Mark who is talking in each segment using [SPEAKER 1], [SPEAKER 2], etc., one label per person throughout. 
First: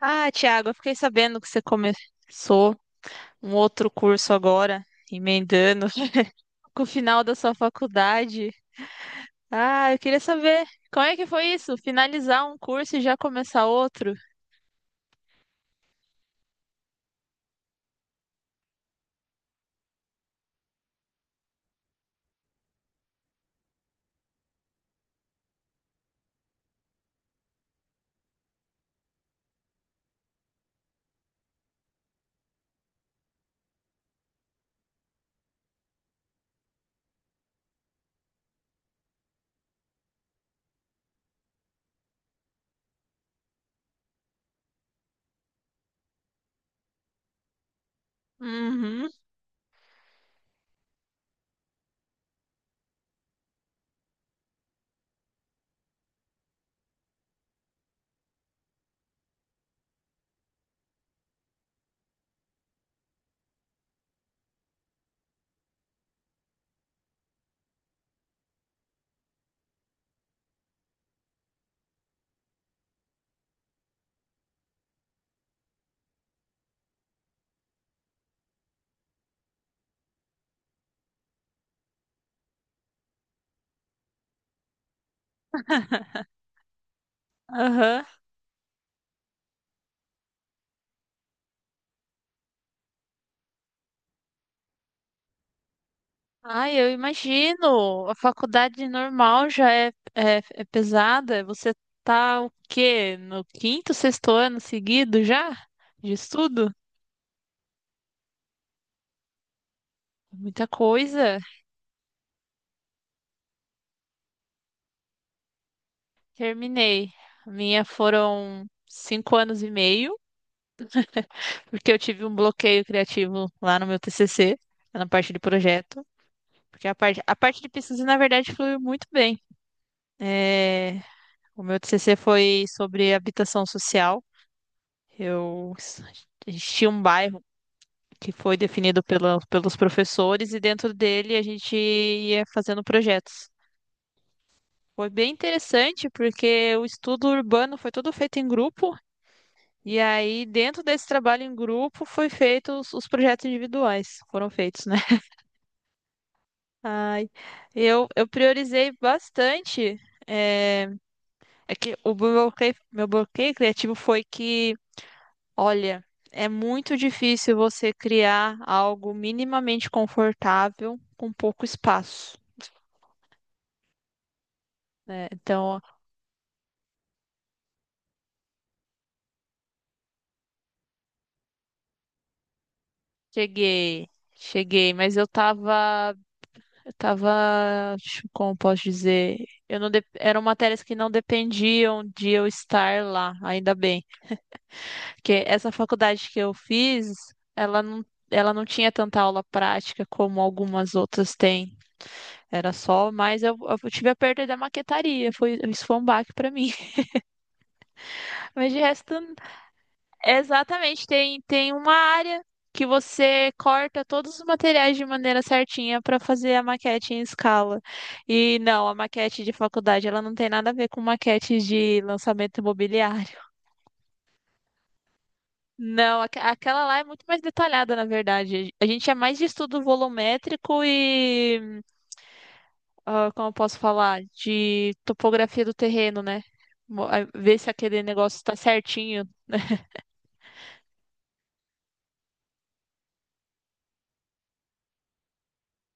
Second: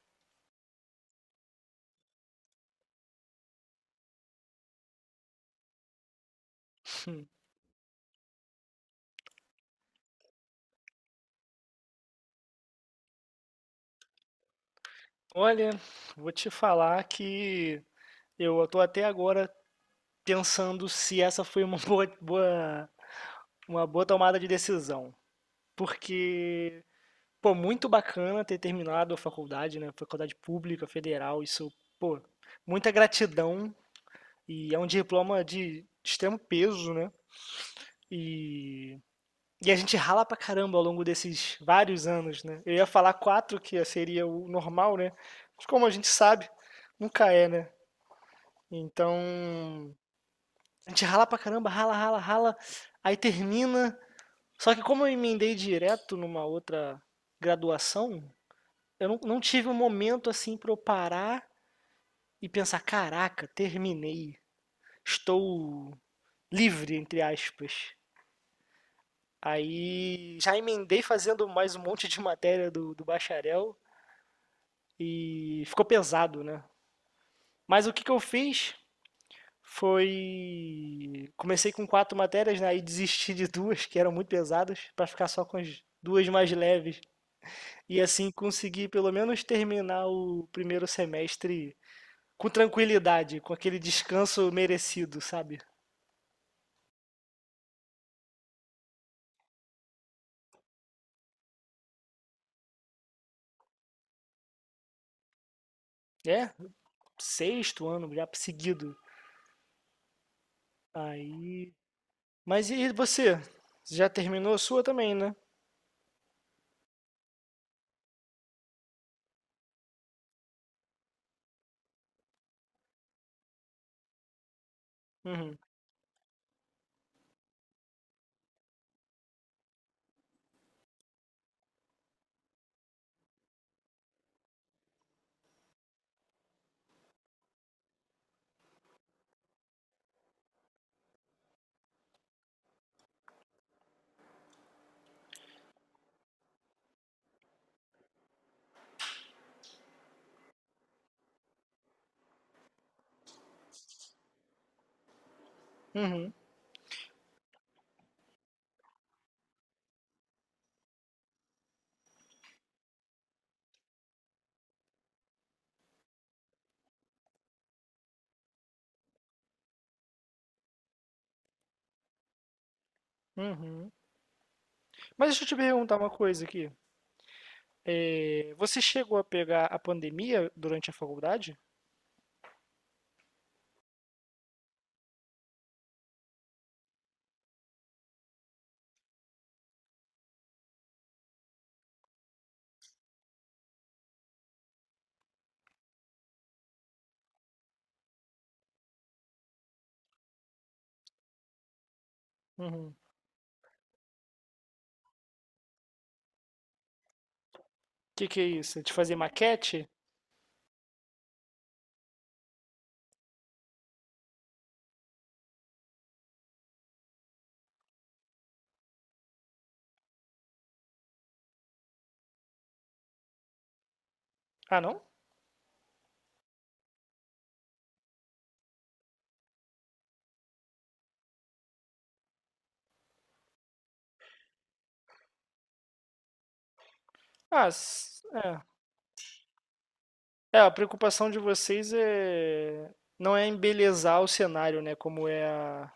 [SPEAKER 1] Ah, Thiago, eu fiquei sabendo que você começou um outro curso agora, emendando com o final
[SPEAKER 2] Hum,
[SPEAKER 1] da sua faculdade. Ah, eu queria saber como é que foi isso? Finalizar um curso e já começar outro?
[SPEAKER 2] Olha, vou te falar que eu estou até agora pensando se essa foi uma uma boa tomada de decisão. Porque, pô, muito bacana ter terminado a faculdade, né? Faculdade pública, federal, isso, pô, muita gratidão e é um diploma de extremo peso, né? E, e a gente rala pra caramba ao longo desses vários anos, né? Eu ia falar quatro, que seria o normal, né? Mas como a gente sabe, nunca é, né?
[SPEAKER 1] Uhum,
[SPEAKER 2] Então, a gente rala pra caramba, rala, rala, rala, aí termina. Só que como eu emendei direto numa outra graduação, eu não tive um momento assim pra eu parar e pensar, caraca, terminei, estou livre, entre aspas. Aí já emendei fazendo mais um monte de matéria do bacharel e ficou pesado, né? Mas o que, que eu fiz? Foi. Comecei com quatro matérias, né? E desisti de duas que eram muito pesadas para ficar só com as duas mais leves. E
[SPEAKER 1] aham.
[SPEAKER 2] assim consegui pelo menos terminar o primeiro semestre com tranquilidade, com aquele descanso merecido, sabe?
[SPEAKER 1] Ai, eu imagino. A faculdade normal já é pesada. Você tá o quê? No quinto, sexto ano seguido já de
[SPEAKER 2] É,
[SPEAKER 1] estudo?
[SPEAKER 2] sexto ano já seguido.
[SPEAKER 1] Muita coisa.
[SPEAKER 2] Aí. Mas e você? Você já terminou a sua também, né?
[SPEAKER 1] Terminei. A minha foram 5 anos e meio. Porque eu tive um bloqueio criativo lá no meu TCC, na parte de
[SPEAKER 2] Uhum,
[SPEAKER 1] projeto. Porque a parte de pesquisa, na verdade, foi muito bem. É, o meu TCC foi sobre habitação social. Eu a gente tinha um bairro que foi definido pelos professores e dentro dele a gente ia fazendo projetos. Foi bem interessante porque o estudo urbano foi todo feito em grupo e aí dentro desse trabalho em grupo foi feito os projetos individuais, foram feitos, né?
[SPEAKER 2] uhum,
[SPEAKER 1] Ai, eu priorizei bastante. É, é que meu bloqueio criativo foi que, olha, é muito difícil você criar algo minimamente confortável com pouco espaço,
[SPEAKER 2] uhum.
[SPEAKER 1] né?
[SPEAKER 2] Mas deixa eu te
[SPEAKER 1] Então,
[SPEAKER 2] perguntar uma coisa aqui. É, você chegou a pegar a pandemia durante a faculdade?
[SPEAKER 1] cheguei, cheguei, mas eu tava, como posso dizer, eu não, dep- eram matérias que não dependiam de eu estar lá, ainda bem. Porque essa faculdade que eu fiz, ela não tinha tanta aula prática como algumas outras têm. Era
[SPEAKER 2] Uhum.
[SPEAKER 1] só, mas eu tive a perda da maquetaria. Isso foi um baque para mim.
[SPEAKER 2] Que é
[SPEAKER 1] Mas de
[SPEAKER 2] isso? De
[SPEAKER 1] resto,
[SPEAKER 2] fazer maquete?
[SPEAKER 1] exatamente, tem uma área que você corta todos os materiais de maneira certinha para fazer a maquete em escala. E não, a maquete de faculdade, ela não tem nada a ver com maquete de lançamento imobiliário.
[SPEAKER 2] Ah, não?
[SPEAKER 1] Não, aquela lá é muito mais detalhada, na verdade. A gente é mais de estudo volumétrico e, como eu posso falar, de topografia do terreno, né? Ver
[SPEAKER 2] Ah,
[SPEAKER 1] se aquele negócio está
[SPEAKER 2] é.
[SPEAKER 1] certinho.
[SPEAKER 2] É, a preocupação de vocês é não é embelezar o cenário, né? Como é a...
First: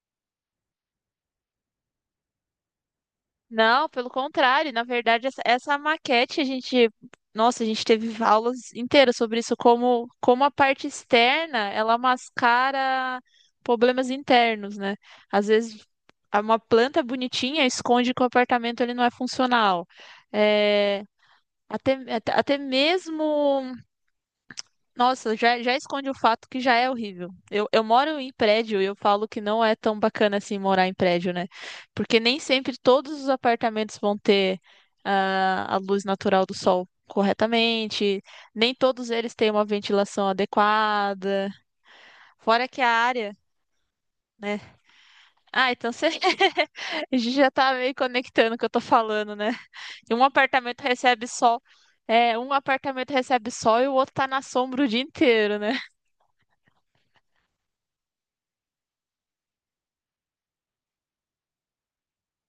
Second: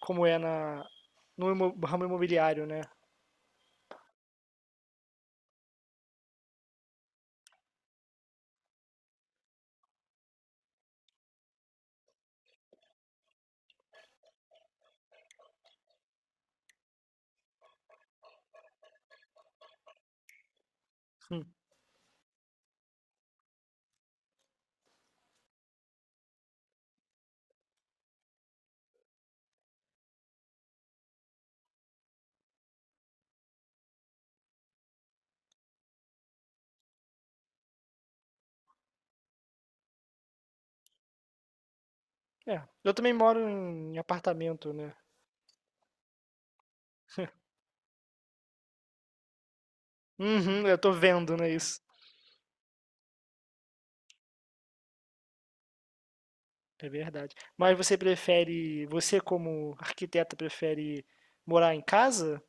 [SPEAKER 2] como é na no imo- ramo imobiliário, né?
[SPEAKER 1] Não, pelo contrário, na verdade, essa maquete a gente, nossa, a gente teve aulas inteiras sobre isso, como a parte externa, ela mascara problemas internos, né? Às vezes uma planta bonitinha esconde que o apartamento ele não é funcional. É,
[SPEAKER 2] Hum.
[SPEAKER 1] até mesmo nossa, já esconde o fato que já é horrível. Eu moro em prédio e eu falo que não é tão bacana assim morar em prédio, né? Porque nem sempre todos os apartamentos vão ter a luz natural do sol corretamente, nem todos eles têm uma ventilação adequada,
[SPEAKER 2] É.
[SPEAKER 1] fora que a
[SPEAKER 2] Eu também
[SPEAKER 1] área,
[SPEAKER 2] moro em
[SPEAKER 1] né?
[SPEAKER 2] apartamento, né?
[SPEAKER 1] Ah, então você a gente já tá meio conectando o que eu tô falando, né? E um
[SPEAKER 2] Uhum, eu
[SPEAKER 1] apartamento
[SPEAKER 2] tô
[SPEAKER 1] recebe
[SPEAKER 2] vendo, né,
[SPEAKER 1] sol,
[SPEAKER 2] isso.
[SPEAKER 1] é, um apartamento recebe sol e o outro tá na sombra o dia inteiro, né?
[SPEAKER 2] É verdade. Mas você prefere, você como arquiteta prefere morar em casa?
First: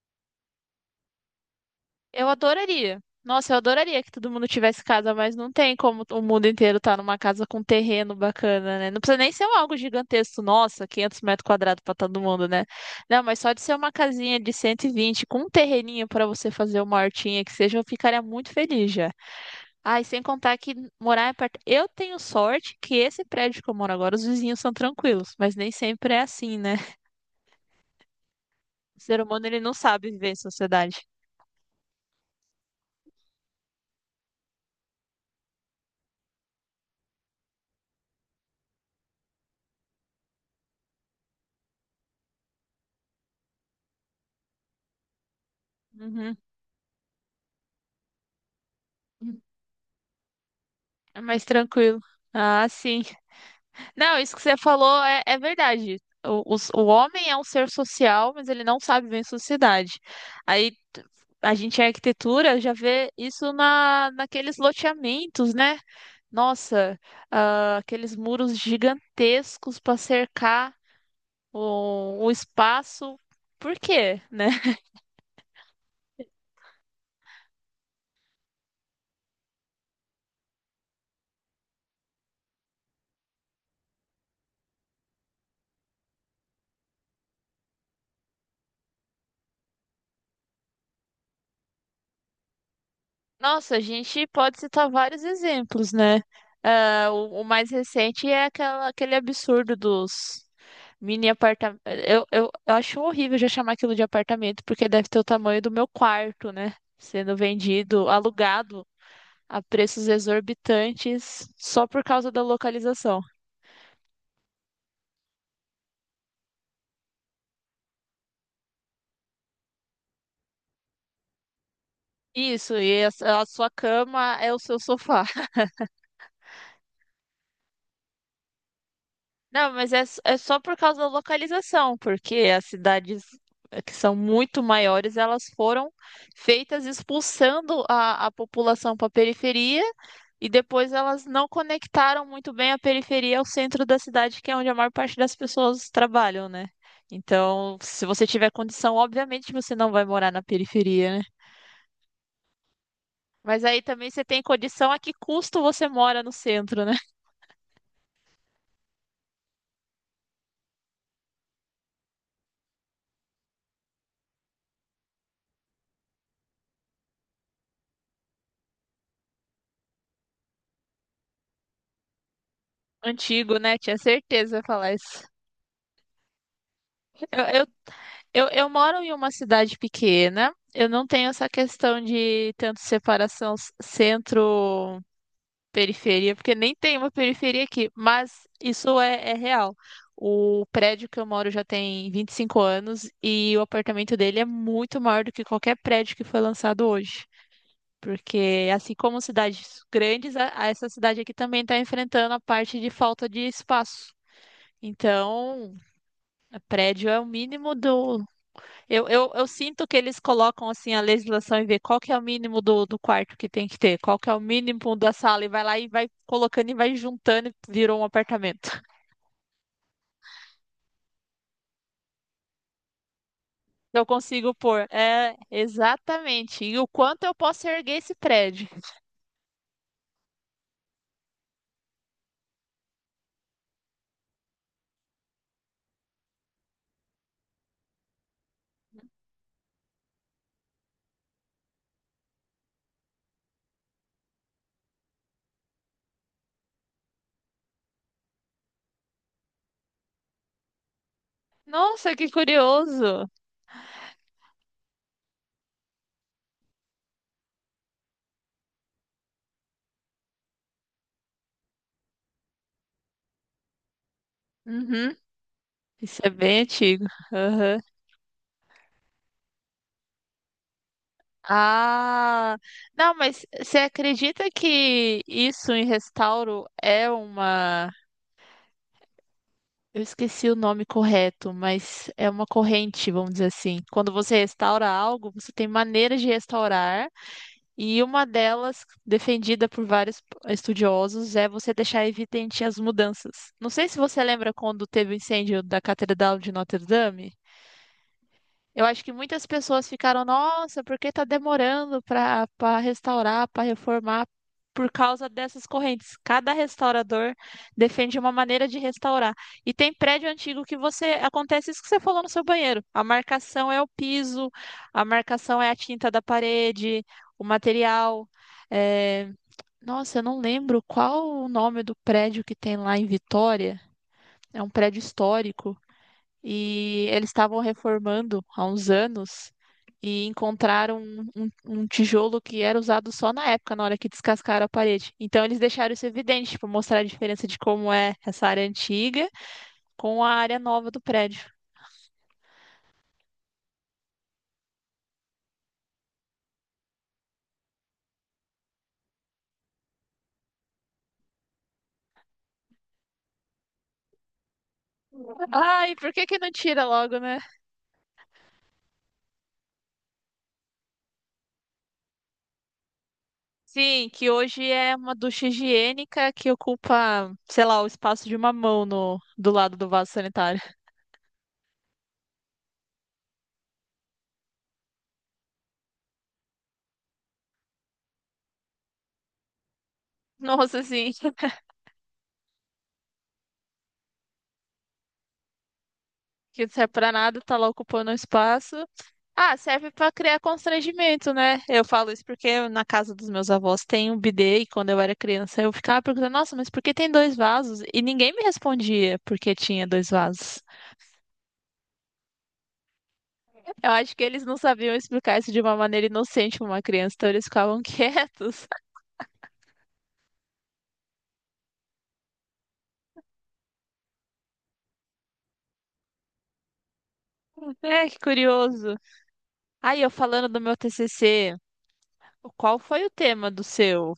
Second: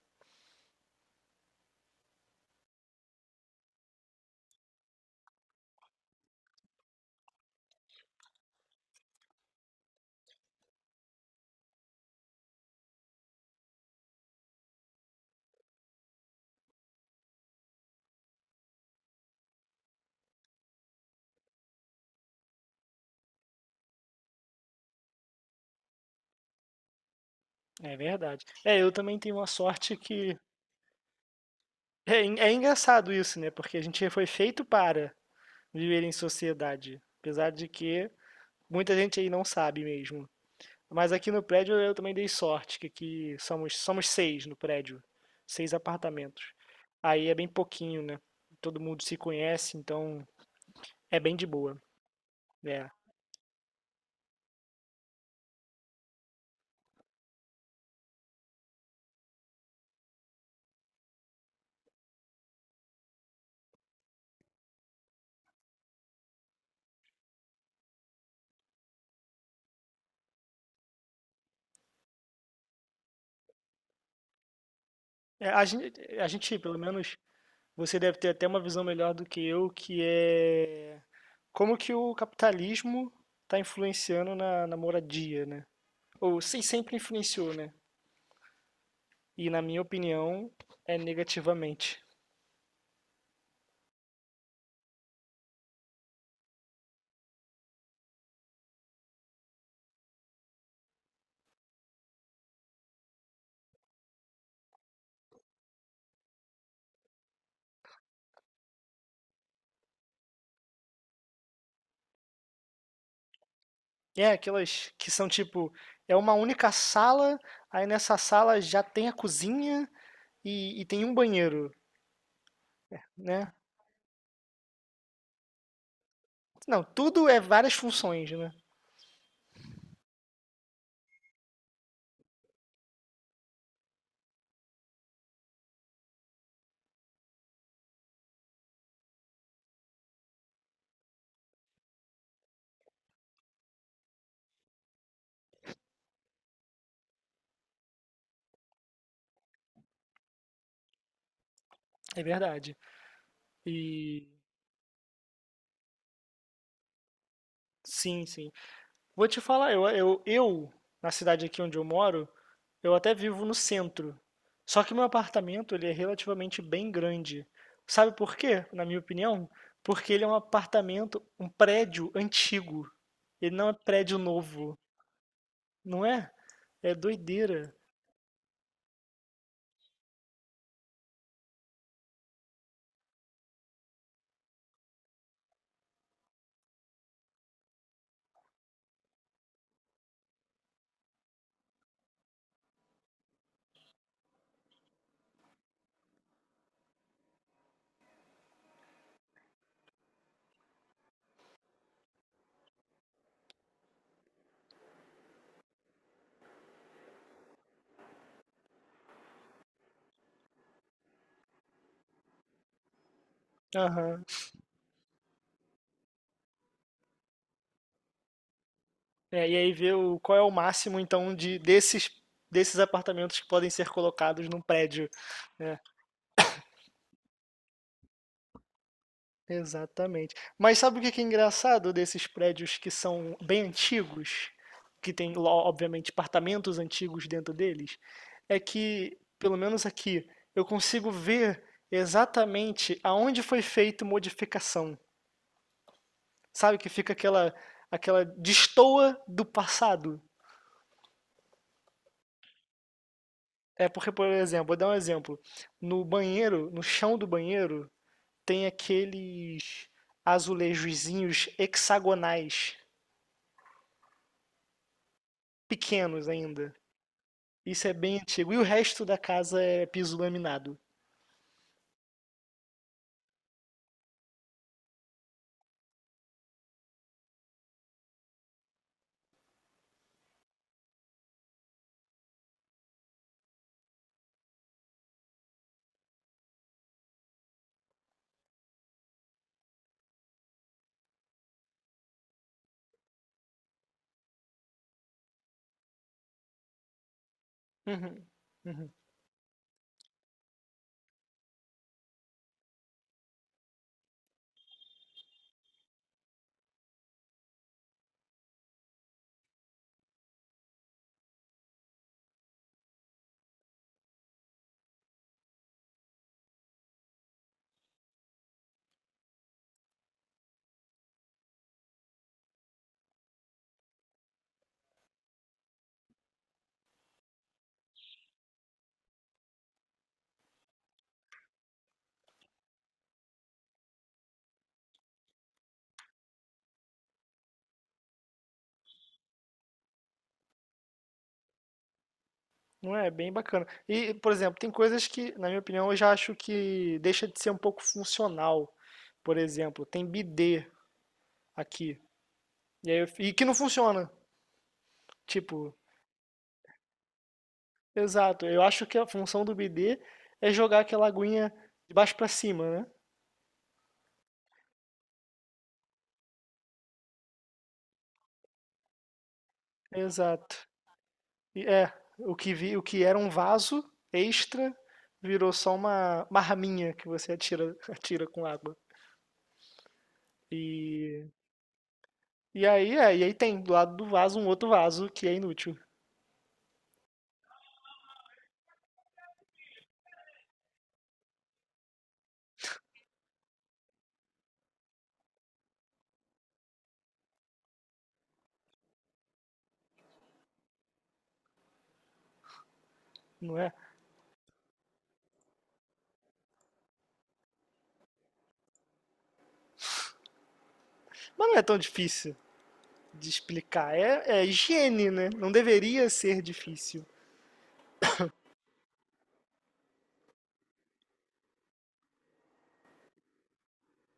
[SPEAKER 1] Eu adoraria. Nossa, eu adoraria que todo mundo tivesse casa, mas não tem como o mundo inteiro estar numa casa com terreno bacana, né? Não precisa nem ser um algo gigantesco, nossa, 500 metros quadrados para todo mundo, né? Não, mas só de ser uma casinha de 120 com um terreninho para você fazer uma hortinha que seja, eu ficaria muito feliz já. Ah, e sem contar que morar em apart... Eu tenho sorte que esse prédio que eu moro agora, os vizinhos são tranquilos, mas nem sempre é assim, né?
[SPEAKER 2] É verdade. É, eu
[SPEAKER 1] O
[SPEAKER 2] também
[SPEAKER 1] ser
[SPEAKER 2] tenho
[SPEAKER 1] humano,
[SPEAKER 2] uma
[SPEAKER 1] ele não
[SPEAKER 2] sorte
[SPEAKER 1] sabe viver em
[SPEAKER 2] que.
[SPEAKER 1] sociedade.
[SPEAKER 2] É, é engraçado isso, né? Porque a gente foi feito para viver em sociedade, apesar de que muita gente aí não sabe mesmo. Mas aqui no prédio eu também dei sorte, que aqui somos, somos seis no prédio, seis
[SPEAKER 1] Uhum.
[SPEAKER 2] apartamentos. Aí é bem pouquinho, né? Todo mundo se conhece, então é
[SPEAKER 1] É
[SPEAKER 2] bem
[SPEAKER 1] mais
[SPEAKER 2] de boa.
[SPEAKER 1] tranquilo. Ah,
[SPEAKER 2] É.
[SPEAKER 1] sim. Não, isso que você falou é verdade. O homem é um ser social, mas ele não sabe viver em sociedade. Aí t- a gente em arquitetura já vê isso naqueles loteamentos, né? Nossa, aqueles muros gigantescos para cercar o espaço. Por quê, né?
[SPEAKER 2] É, a gente, pelo menos, você deve ter até uma visão melhor do que eu, que é como que o capitalismo está influenciando na moradia, né? Ou sim, sempre influenciou, né? E na minha opinião, é negativamente.
[SPEAKER 1] Nossa, a gente pode citar vários exemplos, né? Ah, o mais recente é aquele absurdo dos mini apartamentos. Eu acho horrível já chamar aquilo de apartamento, porque deve ter o tamanho do meu quarto, né? Sendo vendido, alugado a preços exorbitantes só por causa da localização.
[SPEAKER 2] É aquelas que são tipo, é uma única sala, aí nessa sala já tem a cozinha e tem um banheiro,
[SPEAKER 1] Isso, e a
[SPEAKER 2] né?
[SPEAKER 1] sua cama é o seu sofá.
[SPEAKER 2] Não, tudo é várias funções, né?
[SPEAKER 1] Não, mas é só por causa da localização, porque as cidades que são muito maiores, elas foram feitas expulsando a população para a periferia e depois elas não conectaram muito bem a periferia ao centro da cidade, que é onde a maior parte das pessoas trabalham, né? Então, se você tiver condição, obviamente você não vai morar na periferia, né?
[SPEAKER 2] É verdade.
[SPEAKER 1] Mas aí também você
[SPEAKER 2] E
[SPEAKER 1] tem condição a que custo você mora no centro, né?
[SPEAKER 2] sim, sim. Vou te falar, eu, na cidade aqui onde eu moro, eu até vivo no centro. Só que meu apartamento, ele é relativamente bem grande. Sabe por quê? Na minha opinião, porque ele é um apartamento, um prédio antigo. Ele
[SPEAKER 1] Antigo,
[SPEAKER 2] não é
[SPEAKER 1] né? Tinha
[SPEAKER 2] prédio
[SPEAKER 1] certeza de
[SPEAKER 2] novo,
[SPEAKER 1] falar isso.
[SPEAKER 2] não é? É
[SPEAKER 1] Eu, eu
[SPEAKER 2] doideira.
[SPEAKER 1] eu moro em uma cidade pequena, eu não tenho essa questão de tanto separação centro-periferia, porque nem tem uma periferia aqui, mas isso é real. O prédio que eu moro já tem 25 anos e o apartamento dele é muito maior do que qualquer prédio que foi lançado hoje. Porque, assim como cidades grandes, a essa cidade aqui também está enfrentando a parte de falta de espaço. Então, prédio é o mínimo do eu sinto que eles colocam assim a legislação e vê qual que é o mínimo do quarto que tem que ter, qual
[SPEAKER 2] Aham.
[SPEAKER 1] que é o mínimo da sala, e vai lá e vai colocando e vai juntando e virou um apartamento.
[SPEAKER 2] É, e aí ver o, qual é o máximo, então, de desses apartamentos que podem ser
[SPEAKER 1] Eu
[SPEAKER 2] colocados
[SPEAKER 1] consigo
[SPEAKER 2] num
[SPEAKER 1] pôr.
[SPEAKER 2] prédio.
[SPEAKER 1] É,
[SPEAKER 2] É.
[SPEAKER 1] exatamente. E o quanto eu posso erguer esse prédio?
[SPEAKER 2] Exatamente. Mas sabe o que que é engraçado desses prédios que são bem antigos, que tem, obviamente, apartamentos antigos dentro deles? É que, pelo menos aqui, eu consigo ver exatamente aonde foi feita modificação. Sabe que fica aquela destoa do passado.
[SPEAKER 1] Nossa, que curioso.
[SPEAKER 2] É porque, por exemplo, vou dar um exemplo. No banheiro, no chão do banheiro, tem aqueles azulejozinhos hexagonais,
[SPEAKER 1] Uhum. Isso
[SPEAKER 2] pequenos
[SPEAKER 1] é bem
[SPEAKER 2] ainda.
[SPEAKER 1] antigo. Aham.
[SPEAKER 2] Isso é bem antigo. E o resto da casa é piso laminado.
[SPEAKER 1] Ah, não, mas você acredita que isso em restauro é uma Eu esqueci o nome correto, mas é uma corrente, vamos dizer assim. Quando você restaura algo, você tem maneiras de restaurar, e uma delas, defendida por vários estudiosos, é você deixar evidente as mudanças. Não sei se você lembra quando teve o incêndio da Catedral de Notre Dame.
[SPEAKER 2] Uhum,
[SPEAKER 1] Eu
[SPEAKER 2] uhum.
[SPEAKER 1] acho que muitas pessoas ficaram, nossa, por que tá demorando para restaurar, para reformar, por causa dessas correntes. Cada restaurador defende uma maneira de restaurar. E tem prédio antigo que você acontece isso que você falou no seu banheiro. A marcação é o piso, a marcação é a tinta da parede, o material. é, Nossa, eu não lembro qual o nome do prédio que tem lá em Vitória. É um prédio histórico e eles estavam reformando há uns anos e encontraram um tijolo que era usado só na época, na hora que descascaram a parede. Então eles deixaram isso evidente, para mostrar a diferença de como é essa área antiga com a área nova do prédio.
[SPEAKER 2] Não é? É bem bacana. E, por exemplo, tem coisas que, na minha opinião, eu já acho que deixa de ser um pouco funcional. Por exemplo, tem bidê aqui. E, aí eu e que não funciona. Tipo,
[SPEAKER 1] Ai, por que que não tira logo, né?
[SPEAKER 2] exato. Eu acho que a função do bidê é jogar aquela aguinha de baixo pra cima, né?
[SPEAKER 1] Sim, que hoje é uma ducha higiênica que ocupa, sei lá, o espaço de uma mão no, do lado do vaso
[SPEAKER 2] Exato.
[SPEAKER 1] sanitário.
[SPEAKER 2] E é, o que vi, o que era um vaso extra virou só uma raminha que você atira, atira com água.
[SPEAKER 1] Nossa, sim,
[SPEAKER 2] E, e aí, é, e aí tem do lado do vaso um outro vaso que é inútil,
[SPEAKER 1] que não serve pra nada, tá lá ocupando o espaço. Ah, serve para criar constrangimento, né? Eu falo isso porque na casa dos meus avós tem um bidê e quando eu era criança eu ficava perguntando, nossa, mas por que tem dois vasos? E ninguém me respondia porque tinha dois vasos.
[SPEAKER 2] não é?
[SPEAKER 1] Eu acho que eles não sabiam explicar isso de uma maneira inocente para uma criança, então eles ficavam quietos.
[SPEAKER 2] Mas não é tão difícil de explicar. É, é higiene, né? Não deveria ser difícil.
[SPEAKER 1] É, que curioso. Aí eu falando do meu TCC, qual foi o tema do seu?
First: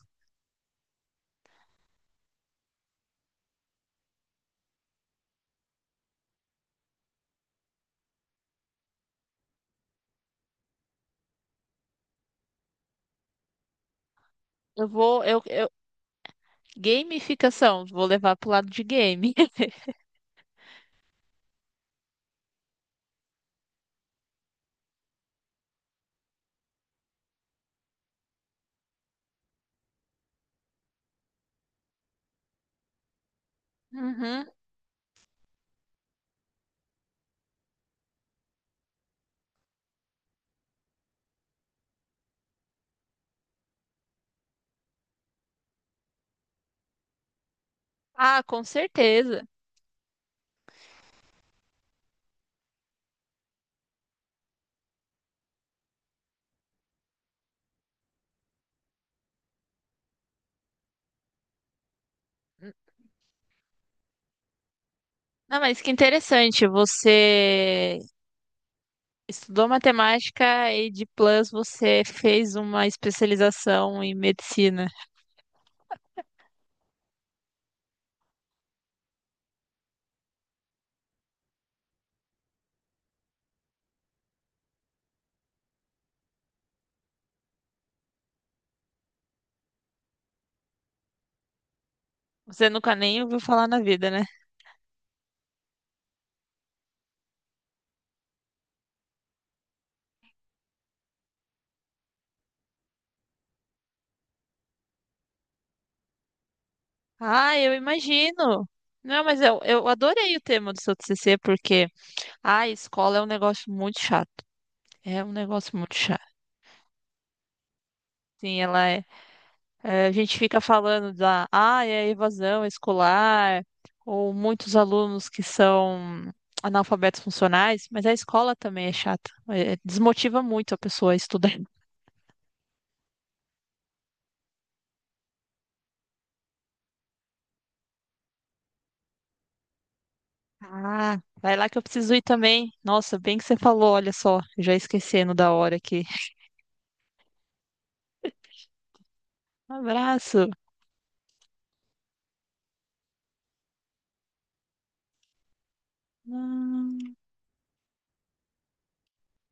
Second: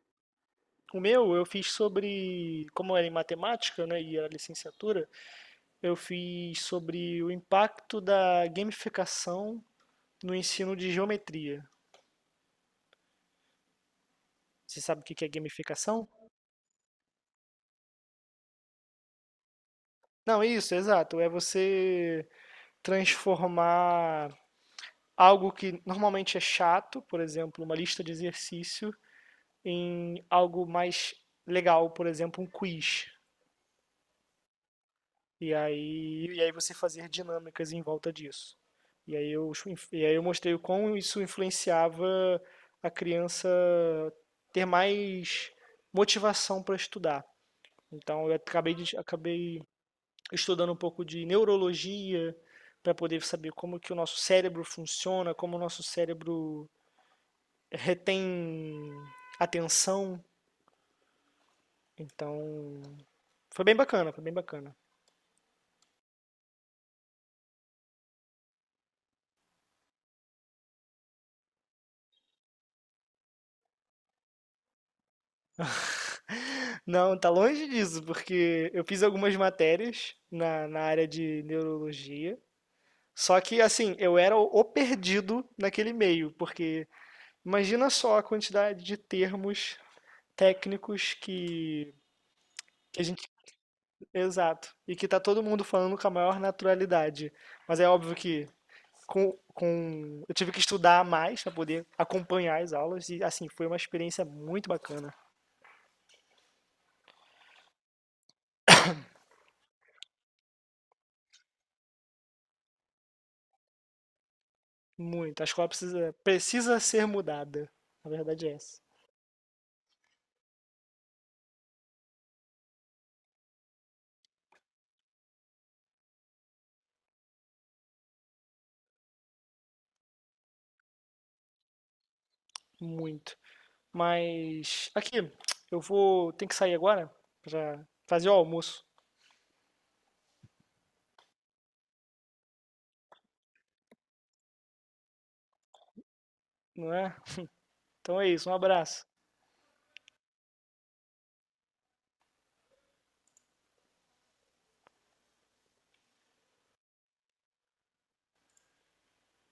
[SPEAKER 2] O meu eu fiz sobre, como era em matemática, né, e era licenciatura, eu fiz sobre o impacto da gamificação no ensino de geometria. Você
[SPEAKER 1] Eu
[SPEAKER 2] sabe o que
[SPEAKER 1] vou,
[SPEAKER 2] que é
[SPEAKER 1] eu,
[SPEAKER 2] gamificação?
[SPEAKER 1] Gamificação, vou levar pro lado de game.
[SPEAKER 2] Não, isso, exato. É você transformar algo que normalmente é chato, por exemplo, uma lista de exercício, em algo mais legal, por exemplo, um quiz.
[SPEAKER 1] Uhum.
[SPEAKER 2] E aí você fazer dinâmicas em volta disso. E aí eu, e aí eu mostrei o como isso influenciava a criança ter mais motivação para estudar. Então eu
[SPEAKER 1] Ah, com
[SPEAKER 2] acabei, de-
[SPEAKER 1] certeza.
[SPEAKER 2] acabei estudando um pouco de neurologia para poder saber como que o nosso cérebro funciona, como o nosso cérebro retém atenção. Então, foi bem bacana, foi bem bacana.
[SPEAKER 1] Não, mas que interessante, você estudou matemática e de plus você fez uma especialização em medicina.
[SPEAKER 2] Não, tá longe disso, porque eu fiz algumas matérias na área de neurologia. Só que, assim, eu era o perdido naquele meio, porque imagina só a quantidade de termos técnicos
[SPEAKER 1] Você nunca
[SPEAKER 2] que a
[SPEAKER 1] nem
[SPEAKER 2] gente.
[SPEAKER 1] ouviu falar na vida, né?
[SPEAKER 2] Exato. E que tá todo mundo falando com a maior naturalidade. Mas é óbvio que eu tive que estudar mais para poder acompanhar as aulas e, assim, foi uma experiência muito bacana.
[SPEAKER 1] Ah, eu imagino. Não, mas eu adorei o tema do seu TCC porque a escola é um negócio muito chato. É um
[SPEAKER 2] Muito. A escola
[SPEAKER 1] negócio muito
[SPEAKER 2] precisa,
[SPEAKER 1] chato.
[SPEAKER 2] precisa ser mudada. Na verdade é
[SPEAKER 1] Sim,
[SPEAKER 2] essa.
[SPEAKER 1] ela é a gente fica falando da é evasão escolar, ou muitos alunos que são analfabetos funcionais, mas a escola também é chata. Desmotiva muito a pessoa a estudar.
[SPEAKER 2] Muito. Mas aqui, tem que sair agora para fazer o almoço,
[SPEAKER 1] Ah, vai lá que eu preciso ir também. Nossa, bem que você falou, olha só, já esquecendo da hora aqui.
[SPEAKER 2] não é? Então é isso, um abraço.
[SPEAKER 1] Um abraço.